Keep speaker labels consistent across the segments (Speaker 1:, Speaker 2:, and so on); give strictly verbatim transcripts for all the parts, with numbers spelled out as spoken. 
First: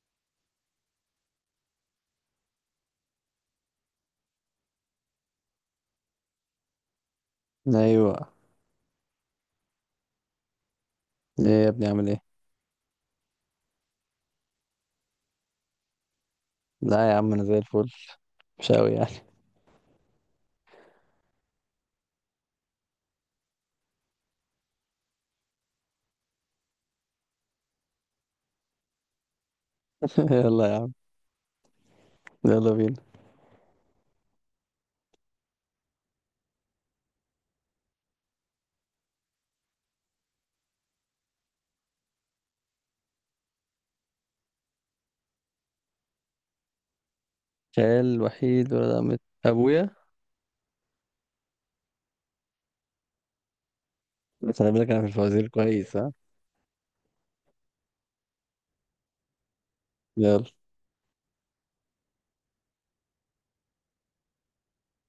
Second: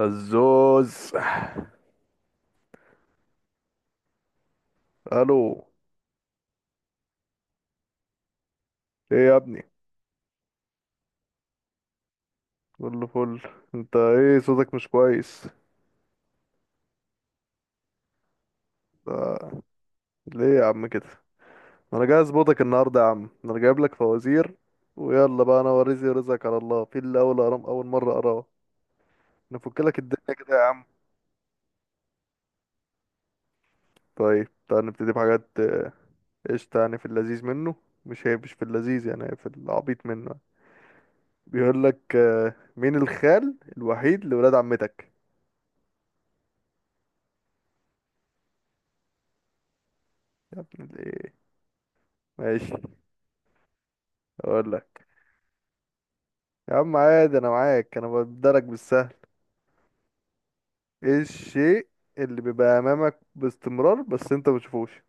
Speaker 1: الزوز. الو.
Speaker 2: ايوه.
Speaker 1: ايه يا ابني؟
Speaker 2: ايه يا ابني؟ عامل ايه؟
Speaker 1: كله فل. انت ايه صوتك مش كويس؟
Speaker 2: لا يا عم انا زي الفل. مش قوي يعني.
Speaker 1: آه، ليه يا عم كده؟ انا جاي اظبطك النهارده يا عم، انا جايب لك فوازير. ويلا بقى، انا ورزي رزقك على الله في اللي اول أرام اول مره اراه. نفك لك الدنيا كده يا
Speaker 2: يلا يا
Speaker 1: عم.
Speaker 2: عم، يلا بينا.
Speaker 1: طيب تعال نبتدي بحاجات آه، قشطة. يعني في اللذيذ منه، مش هي مش في اللذيذ، يعني هي في العبيط منه يعني. بيقول لك آه، مين الخال الوحيد لولاد عمتك؟
Speaker 2: خال وحيد ولا مت ابويا؟
Speaker 1: يا ابن الايه، ماشي.
Speaker 2: بس
Speaker 1: اقول
Speaker 2: انا بالك انا في
Speaker 1: لك،
Speaker 2: الفوازير كويس ها.
Speaker 1: يا عم عادي انا معاك، انا بدرك بالسهل.
Speaker 2: يلا.
Speaker 1: ايه الشيء اللي بيبقى امامك باستمرار بس انت مبتشوفوش؟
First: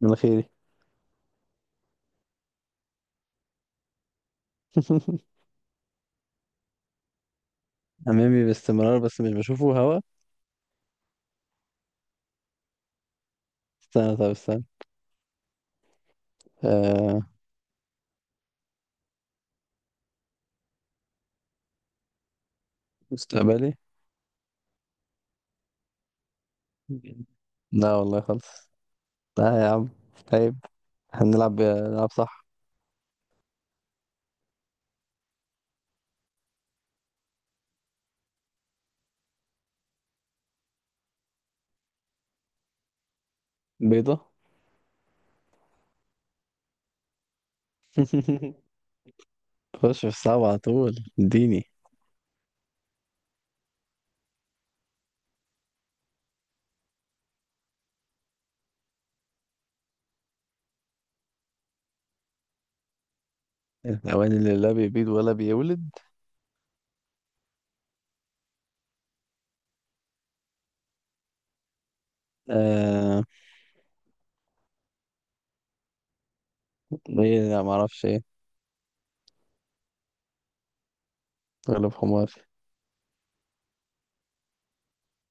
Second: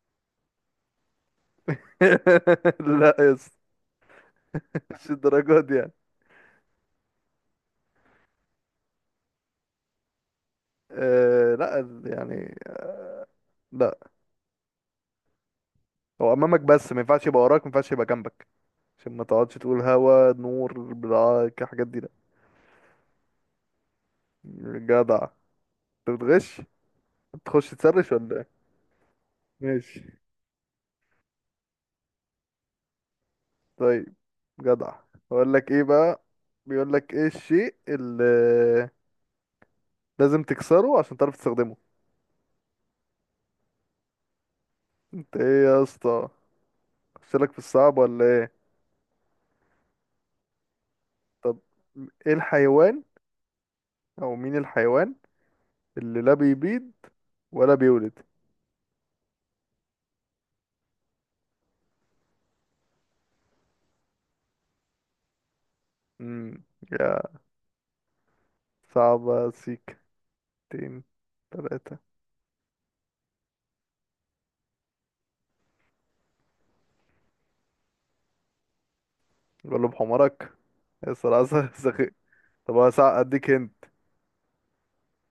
Speaker 2: من خيري.
Speaker 1: لا يا اسطى، مش الدرجات دي يعني.
Speaker 2: امامي باستمرار بس مش بشوفه هوا.
Speaker 1: آه لا يعني، لا.
Speaker 2: استنى طب استنى.
Speaker 1: هو امامك بس ما
Speaker 2: آه.
Speaker 1: ينفعش يبقى وراك، ما ينفعش يبقى جنبك، عشان ما تقعدش تقول هوا نور بتاع الحاجات دي، لا.
Speaker 2: مستقبلي.
Speaker 1: جدع. انت بتغش، تخش
Speaker 2: لا
Speaker 1: تسرش
Speaker 2: والله
Speaker 1: ولا ايه؟
Speaker 2: خالص، لا يا عم.
Speaker 1: ماشي.
Speaker 2: طيب. هنلعب نلعب صح.
Speaker 1: طيب جدع. اقول لك ايه بقى، بيقول لك ايه الشيء اللي لازم تكسره عشان تعرف تستخدمه؟
Speaker 2: بيضة.
Speaker 1: انت ايه يا اسطى؟ اخشلك في الصعب ولا ايه؟
Speaker 2: خش في الصعب على طول
Speaker 1: طب
Speaker 2: اديني.
Speaker 1: ايه الحيوان او مين الحيوان اللي لا بيبيض ولا بيولد؟
Speaker 2: الحيوان اللي لا بيبيض ولا بيولد؟
Speaker 1: امم يا صعبة سيك تين تلاتة.
Speaker 2: آه، ايه؟ لا معرفش ايه.
Speaker 1: غلب حمارك يا صراحة.
Speaker 2: ولا
Speaker 1: سخيف.
Speaker 2: بحمار.
Speaker 1: طب انا سع- اديك هنت.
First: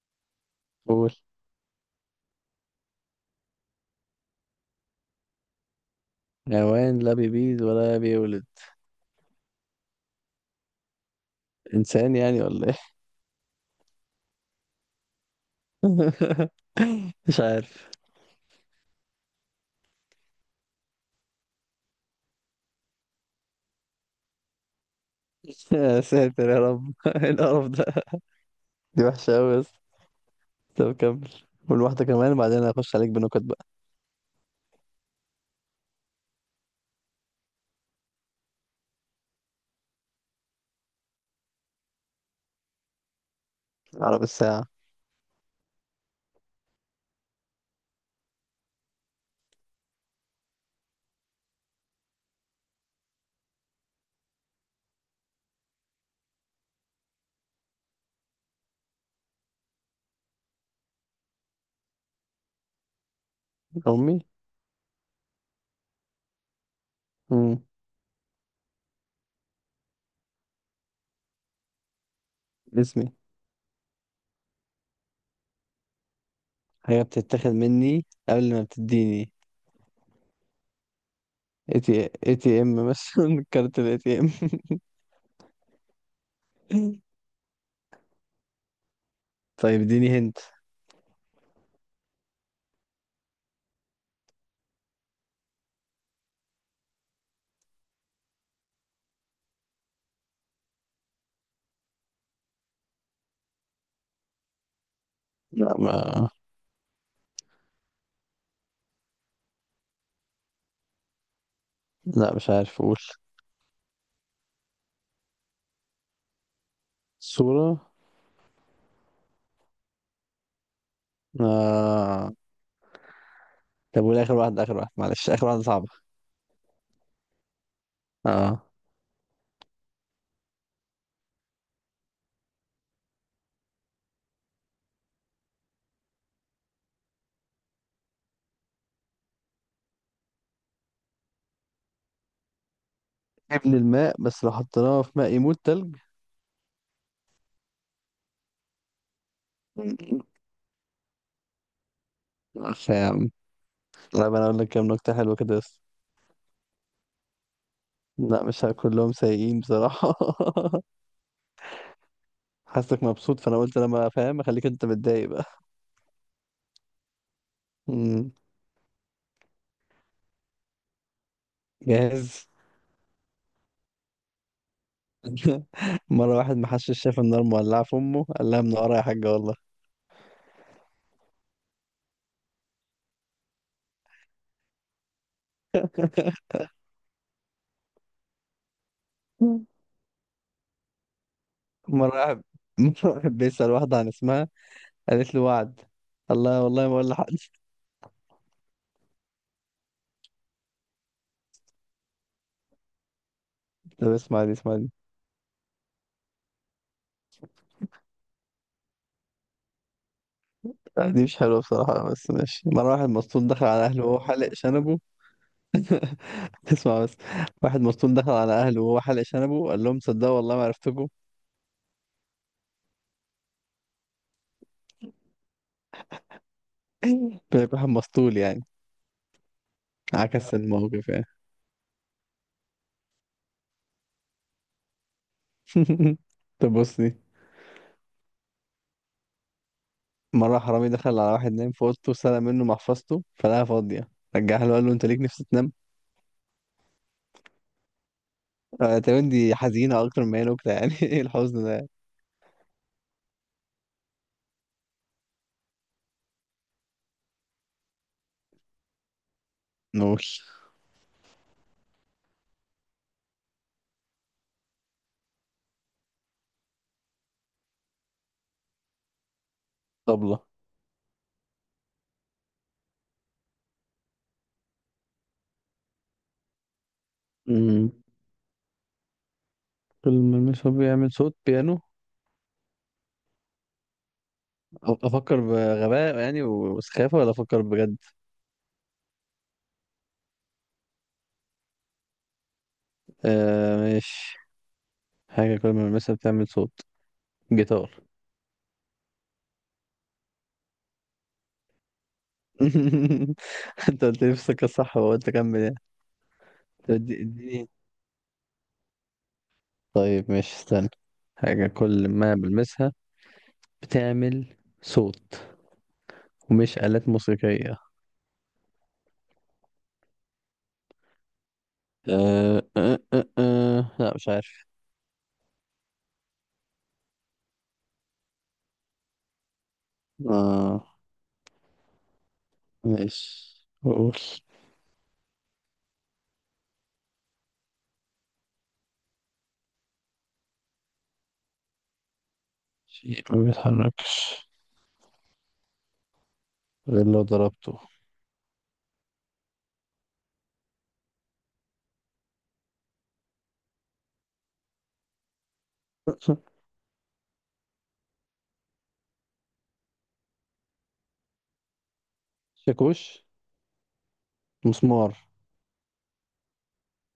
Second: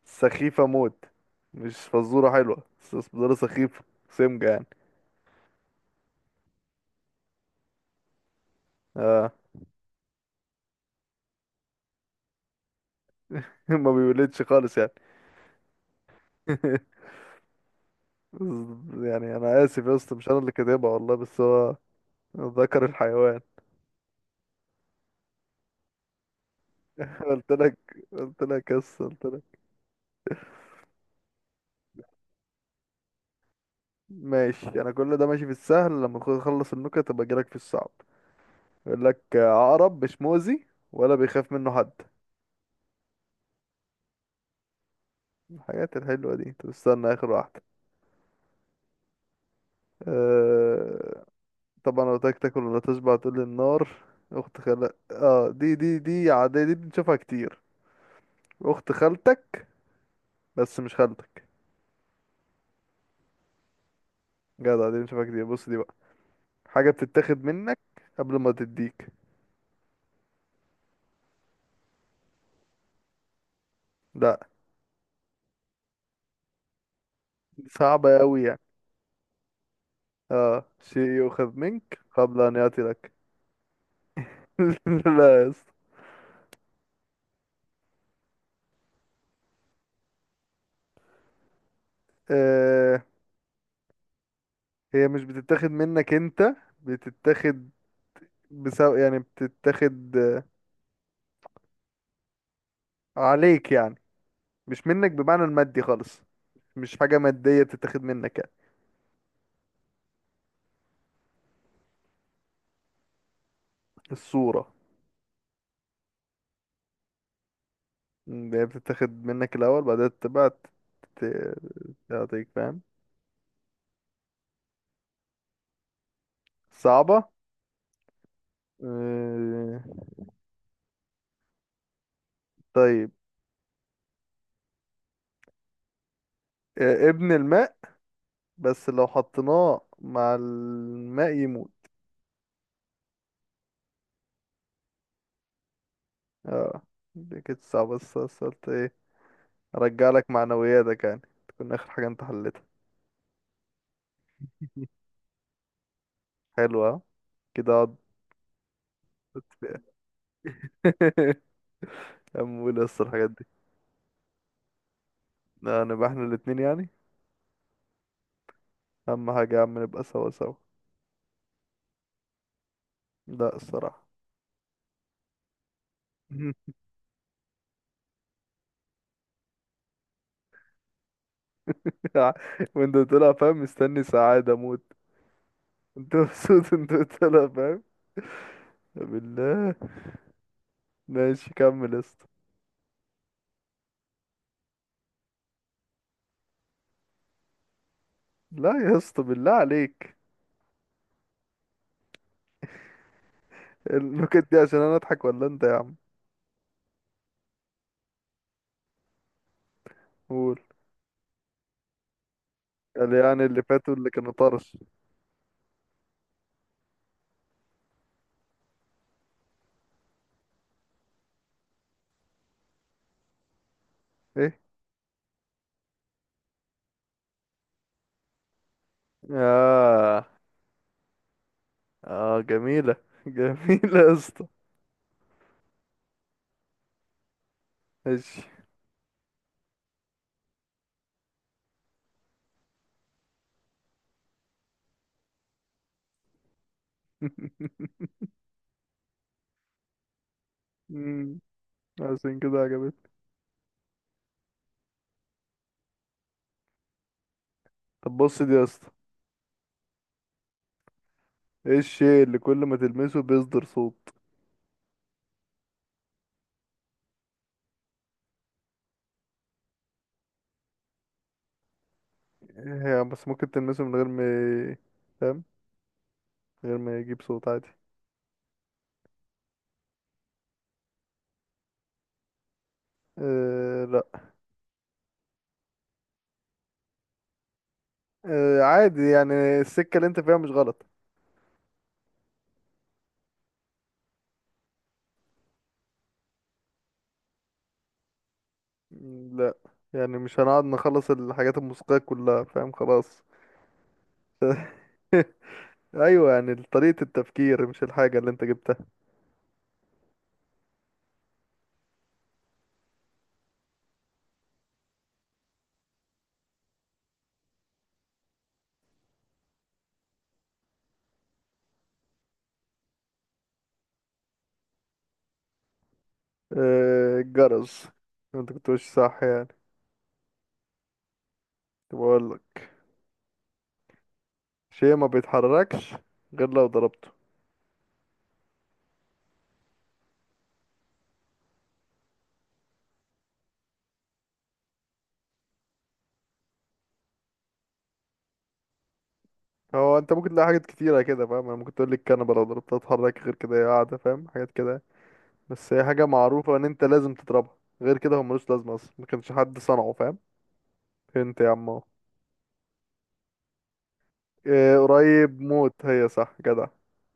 Speaker 1: سخيفة موت.
Speaker 2: قول.
Speaker 1: مش فزورة حلوة، بس فزورة سخيفة سمجة يعني.
Speaker 2: حيوان لا بيبيض ولا بيولد؟
Speaker 1: اه.
Speaker 2: انسان يعني ولا ايه؟
Speaker 1: ما بيولدش خالص يعني.
Speaker 2: مش عارف.
Speaker 1: يعني انا اسف يا اسطى، مش انا اللي كاتبها والله، بس هو ذكر الحيوان.
Speaker 2: يا ساتر يا رب. إيه
Speaker 1: قلت
Speaker 2: القرف
Speaker 1: لك
Speaker 2: ده؟
Speaker 1: قلت لك يس
Speaker 2: دي
Speaker 1: قلت
Speaker 2: وحشه قوي
Speaker 1: لك
Speaker 2: بس. طب كمل، قول واحده كمان وبعدين هخش عليك بنكت بقى.
Speaker 1: ماشي. انا كل ده ماشي في السهل، لما أخ- اخلص النكت ابقى اجيلك في الصعب. يقول لك عقرب مش مؤذي ولا بيخاف منه حد.
Speaker 2: عرب الساعه.
Speaker 1: الحاجات الحلوه دي. طب استنى اخر واحده. أه... طبعا لو تاكل تاكل ولا تشبع تقول لي النار. اخت خالك، اه دي دي دي عاديه، دي بنشوفها كتير. اخت خالتك بس مش خالتك.
Speaker 2: امي.
Speaker 1: جدع. دي بنشوفها كتير. بص، دي بقى حاجه بتتاخد
Speaker 2: امم.
Speaker 1: منك قبل ما تديك.
Speaker 2: اسمي.
Speaker 1: لا،
Speaker 2: حاجه بتتاخد
Speaker 1: دي
Speaker 2: مني
Speaker 1: صعبه قوي.
Speaker 2: قبل ما بتديني.
Speaker 1: اه، شيء يؤخذ
Speaker 2: اي تي
Speaker 1: منك
Speaker 2: اي
Speaker 1: قبل أن
Speaker 2: تي ام
Speaker 1: يأتي لك.
Speaker 2: مثلا، كارت الاي تي ام.
Speaker 1: لا يا اسطى.
Speaker 2: طيب اديني هنت.
Speaker 1: آه، هي مش بتتاخد منك انت، بتتاخد بسو... يعني بتتاخد آه، عليك يعني، مش منك بمعنى
Speaker 2: لا
Speaker 1: المادي خالص.
Speaker 2: ما.
Speaker 1: مش حاجة مادية بتتاخد منك يعني.
Speaker 2: لا مش عارف اقول.
Speaker 1: الصورة،
Speaker 2: صوره.
Speaker 1: م، هي بتتاخد منك الأول بعدها تبقى ت- ت-
Speaker 2: آه.
Speaker 1: تعطيك، فاهم؟
Speaker 2: طب والاخر واحد، اخر واحد معلش، اخر واحده صعبه.
Speaker 1: صعبة.
Speaker 2: اه.
Speaker 1: آه. طيب. آه، ابن الماء بس لو حطيناه مع الماء يموت.
Speaker 2: ابن الماء بس لو حطيناه في ماء يموت؟ تلج.
Speaker 1: اه دي كانت صعبة، بس بس قلت ايه، ارجع لك معنوياتك يعني، تكون اخر حاجة انت حلتها.
Speaker 2: عارف يا عم؟ طب انا اقول لك كام نكته حلوه كده بس.
Speaker 1: حلوة ها؟ كده اقعد.
Speaker 2: لا مش ه- كلهم سيئين بصراحه.
Speaker 1: امول بس
Speaker 2: حاسك
Speaker 1: الحاجات
Speaker 2: مبسوط
Speaker 1: دي.
Speaker 2: فانا قلت لما فاهم اخليك انت متضايق بقى.
Speaker 1: لا، نبقى احنا الاتنين يعني.
Speaker 2: مم.
Speaker 1: اهم حاجة يا عم نبقى سوا سوا.
Speaker 2: جاهز.
Speaker 1: لا الصراحة.
Speaker 2: مره واحد محشش شاف النار مولعه في امه قال لها منوره يا حاجه والله.
Speaker 1: وانت طلع فاهم، مستني سعادة موت. انت مبسوط، انت طلع فاهم بالله. ماشي كمل يا
Speaker 2: مره
Speaker 1: اسطى.
Speaker 2: واحد مرة واحد بيسال واحده عن اسمها، قالت له وعد الله، والله ما اقول لحد.
Speaker 1: لا يا اسطى بالله عليك،
Speaker 2: طب
Speaker 1: النكت
Speaker 2: اسمعني
Speaker 1: دي عشان
Speaker 2: اسمعني
Speaker 1: انا اضحك ولا انت يا عم؟ قول.
Speaker 2: لا، دي مش حلوة بصراحة بس ماشي. مرة واحد
Speaker 1: قال يعني
Speaker 2: مسطول
Speaker 1: اللي
Speaker 2: دخل على
Speaker 1: فاتوا
Speaker 2: أهله
Speaker 1: اللي
Speaker 2: وهو
Speaker 1: كانوا
Speaker 2: حلق
Speaker 1: طرش.
Speaker 2: شنبه. تسمع بس. واحد مسطول دخل على أهله وهو حلق شنبه قال لهم صدقوا والله ما عرفتكم.
Speaker 1: إيه؟
Speaker 2: بيبقى واحد مسطول يعني،
Speaker 1: اه.
Speaker 2: عكس الموقف يعني.
Speaker 1: اه جميلة، جميلة يا اسطى.
Speaker 2: طب بص دي.
Speaker 1: ماشي.
Speaker 2: مرة حرامي دخل على واحد نايم في أوضته سرق منه محفظته فلقاها فاضية، رجعها له قال له أنت ليك نفس تنام؟ آه، تقريبا دي حزينة أكتر ما هي نكتة يعني. إيه
Speaker 1: مم،
Speaker 2: الحزن ده؟
Speaker 1: عشان كده عجبتني. طب بص دي يا اسطى.
Speaker 2: نوش.
Speaker 1: ايه الشيء اللي كل ما تلمسه بيصدر صوت؟
Speaker 2: طبلة.
Speaker 1: هي بس ممكن تلمسه من غير ما ي- فاهم، من غير ما يجيب صوت عادي.
Speaker 2: أمم. كل ما المشوار بيعمل صوت بيانو.
Speaker 1: آه لا.
Speaker 2: افكر بغباء يعني وسخافه ولا افكر بجد؟
Speaker 1: آه عادي يعني، السكة اللي انت فيها مش غلط.
Speaker 2: آه ماشي. حاجه كل ما المسها بتعمل صوت. جيتار.
Speaker 1: مم، لا يعني مش هنقعد نخلص الحاجات الموسيقية كلها، فاهم؟ خلاص.
Speaker 2: انت قلت لي في السكه الصح وقلت اكمل يعني.
Speaker 1: ايوه، يعني
Speaker 2: طب
Speaker 1: طريقة
Speaker 2: إدي-
Speaker 1: التفكير
Speaker 2: اديني.
Speaker 1: مش الحاجة اللي انت جبتها.
Speaker 2: طيب ماشي، استنى. حاجه كل ما بلمسها بتعمل صوت ومش آلات موسيقيه. آه آه آه آه. لا مش عارف.
Speaker 1: آه، الجرس. انت كنت ماشي صح يعني.
Speaker 2: اه
Speaker 1: طب اقول لك،
Speaker 2: ماشي بقول.
Speaker 1: شيء ما بيتحركش غير لو ضربته.
Speaker 2: شيء ما بيتحركش غير لو ضربته.
Speaker 1: هو انت ممكن تلاقي حاجات كتيرة كده، فاهم؟ انا ممكن تقول لي الكنبة لو ضربتها تتحرك غير كده هي قاعدة، فاهم؟ حاجات كده. بس هي حاجة معروفة ان انت لازم تضربها، غير كده هو ملوش لازمة اصلا، ما كانش حد صنعه، فاهم؟ انت يا عم اهو.
Speaker 2: شاكوش.
Speaker 1: اه
Speaker 2: مسمار.
Speaker 1: قريب موت، هي صح جدع.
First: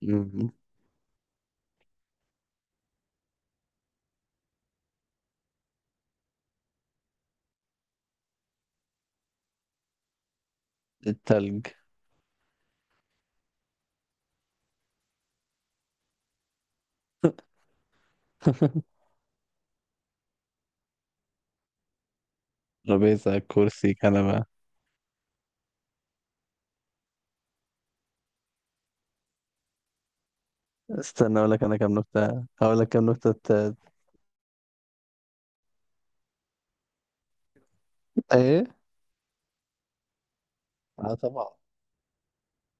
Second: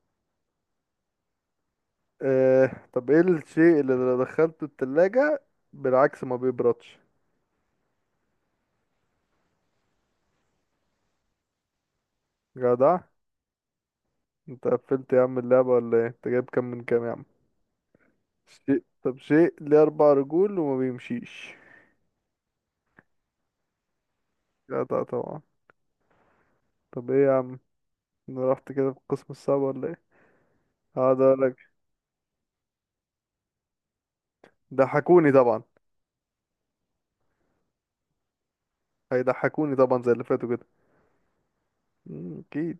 Speaker 2: مم.
Speaker 1: اه. طب ايه الشيء اللي لو دخلته التلاجة بالعكس ما بيبردش؟
Speaker 2: التلج.
Speaker 1: جدع. انت قفلت يا عم اللعبة ولا ايه؟ انت جايب كام من كام يا عم؟ شيء، طب شيء ليه أربع رجول وما بيمشيش؟
Speaker 2: ترابيزة، كرسي، كنبة.
Speaker 1: جدع طبعا. طب ايه يا عم، انا رحت كده في القسم الصعب ولا ايه؟ هقعد
Speaker 2: استنى اقول
Speaker 1: اقولك
Speaker 2: لك انا كام نكتة. هقول لك كام نكتة ت-
Speaker 1: ضحكوني طبعا،
Speaker 2: ايه.
Speaker 1: هيضحكوني طبعا زي اللي فاتوا كده.
Speaker 2: اه طبعا.
Speaker 1: مم، اكيد.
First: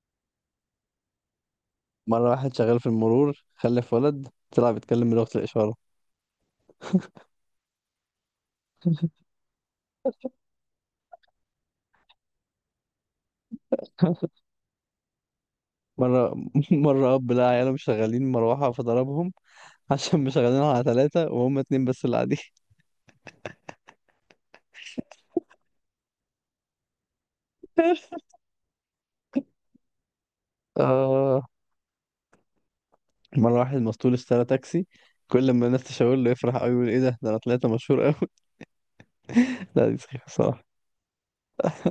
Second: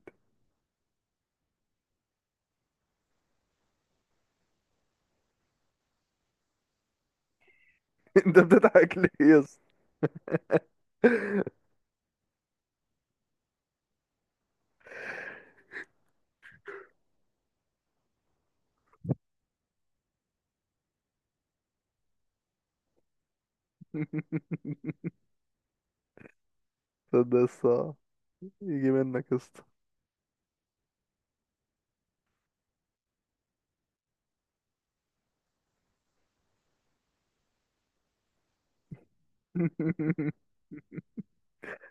Speaker 2: مرة واحد شغال في المرور خلف ولد طلع بيتكلم بلغة الإشارة.
Speaker 1: انت بتضحك ليه يا اسطى؟
Speaker 2: مرة مرة أب لقى عياله مش شغالين مروحة فضربهم. عشان مش شغالين على ثلاثة وهم اتنين بس اللي قاعدين.
Speaker 1: ده الصعب يجي منك يا اسطى.
Speaker 2: آه. مرة واحد مسطول اشترى تاكسي، كل ما الناس تشاور له يفرح قوي يقول ايه ده ده انا طلعت مشهور قوي. لا دي سخيفة صراحة.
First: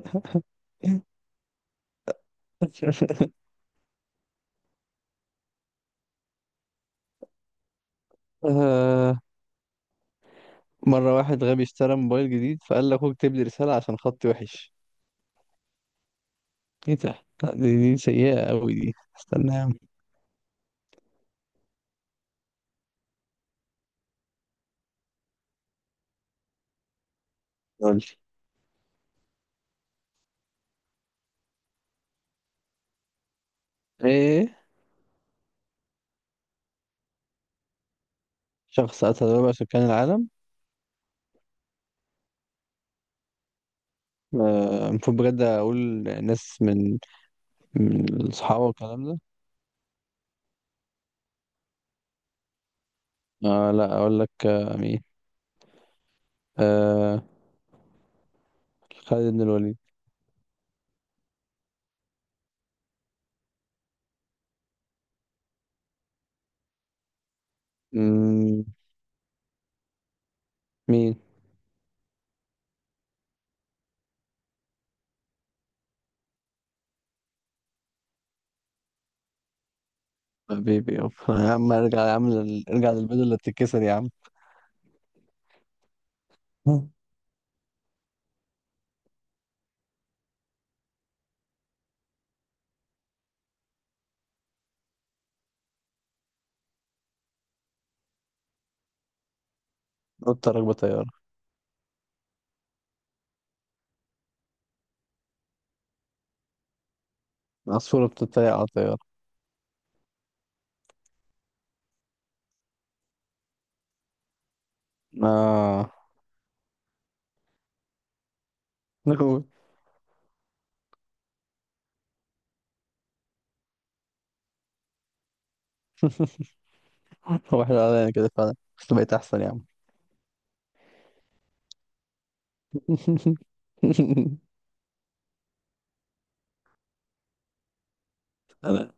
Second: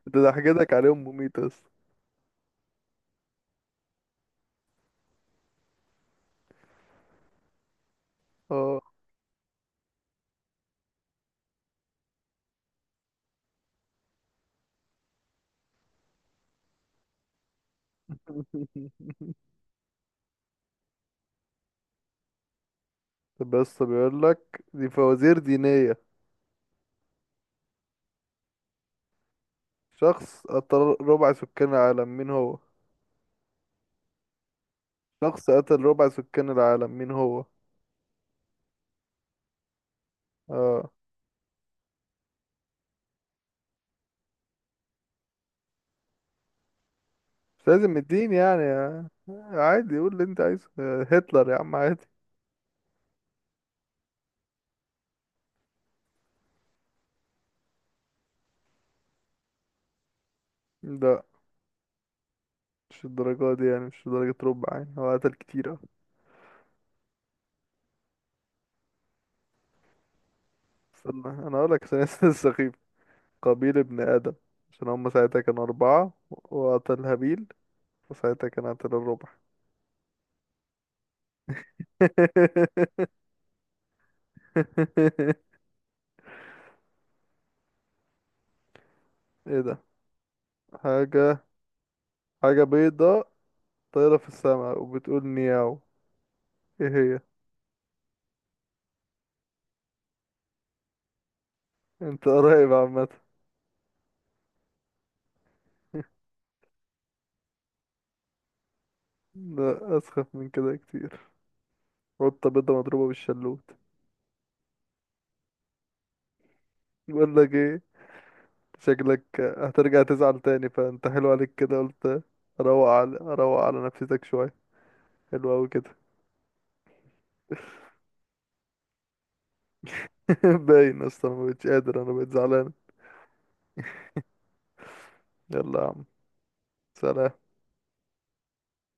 Speaker 1: انت ضحكتك عليهم مميتة يا اسطى. اه.
Speaker 2: آه. مرة واحد غبي اشترى موبايل جديد فقال لأخوه اكتب لي رسالة عشان خطي وحش. ايه ده؟ لا دي, دي سيئة أوي دي. استنى يا عم.
Speaker 1: طب بس بيقول لك دي فوازير دينية.
Speaker 2: قول لي.
Speaker 1: شخص أطر ربع سكان العالم مين هو؟
Speaker 2: ايه.
Speaker 1: شخص قتل ربع سكان العالم مين هو؟
Speaker 2: شخص قتل ربع سكان العالم؟
Speaker 1: اه.
Speaker 2: آه، المفروض بجد أقول ناس من،
Speaker 1: مش لازم
Speaker 2: من
Speaker 1: الدين يعني
Speaker 2: الصحابة والكلام
Speaker 1: آه.
Speaker 2: ده.
Speaker 1: عادي قول اللي انت عايزه، آه، هتلر يا عم عادي.
Speaker 2: آه لا أقول لك، آه مين، آه، خالد بن الوليد.
Speaker 1: لا مش الدرجة دي يعني، مش درجة ربع يعني، هو قتل كتير اه.
Speaker 2: مم، مين؟
Speaker 1: استنى انا اقول لك عشان اسم السخيف، قابيل ابن ادم، عشان هم ساعتها كانوا اربعة وقتل هابيل، وساعتها كان قتل الربع.
Speaker 2: حبيبي يابا يا عم، ارجع يا عم لل- ارجع للبيضة اللي بتتكسر يا عم.
Speaker 1: ايه ده؟ حاجة، حاجة بيضة طايرة في السماء وبتقول نياو، ايه هي؟
Speaker 2: قطة راكبة طيارة.
Speaker 1: انت قريب عامة.
Speaker 2: عصفورة بتتريق على طيارة.
Speaker 1: لا اسخف من كده كتير. قطة بيضة مضروبة بالشلوت.
Speaker 2: آه.
Speaker 1: بقول لك ايه، شكلك هترجع تزعل تاني، فانت حلو عليك كده قلت اروق على، اروق على نفسيتك شوية. حلو اوي كده.
Speaker 2: هو احنا علينا كده فعلا بس بقيت احسن يا عم.
Speaker 1: باين اصلا، ما بقتش قادر انا، بقيت زعلان. يلا يا عم، سلام.
Speaker 2: انا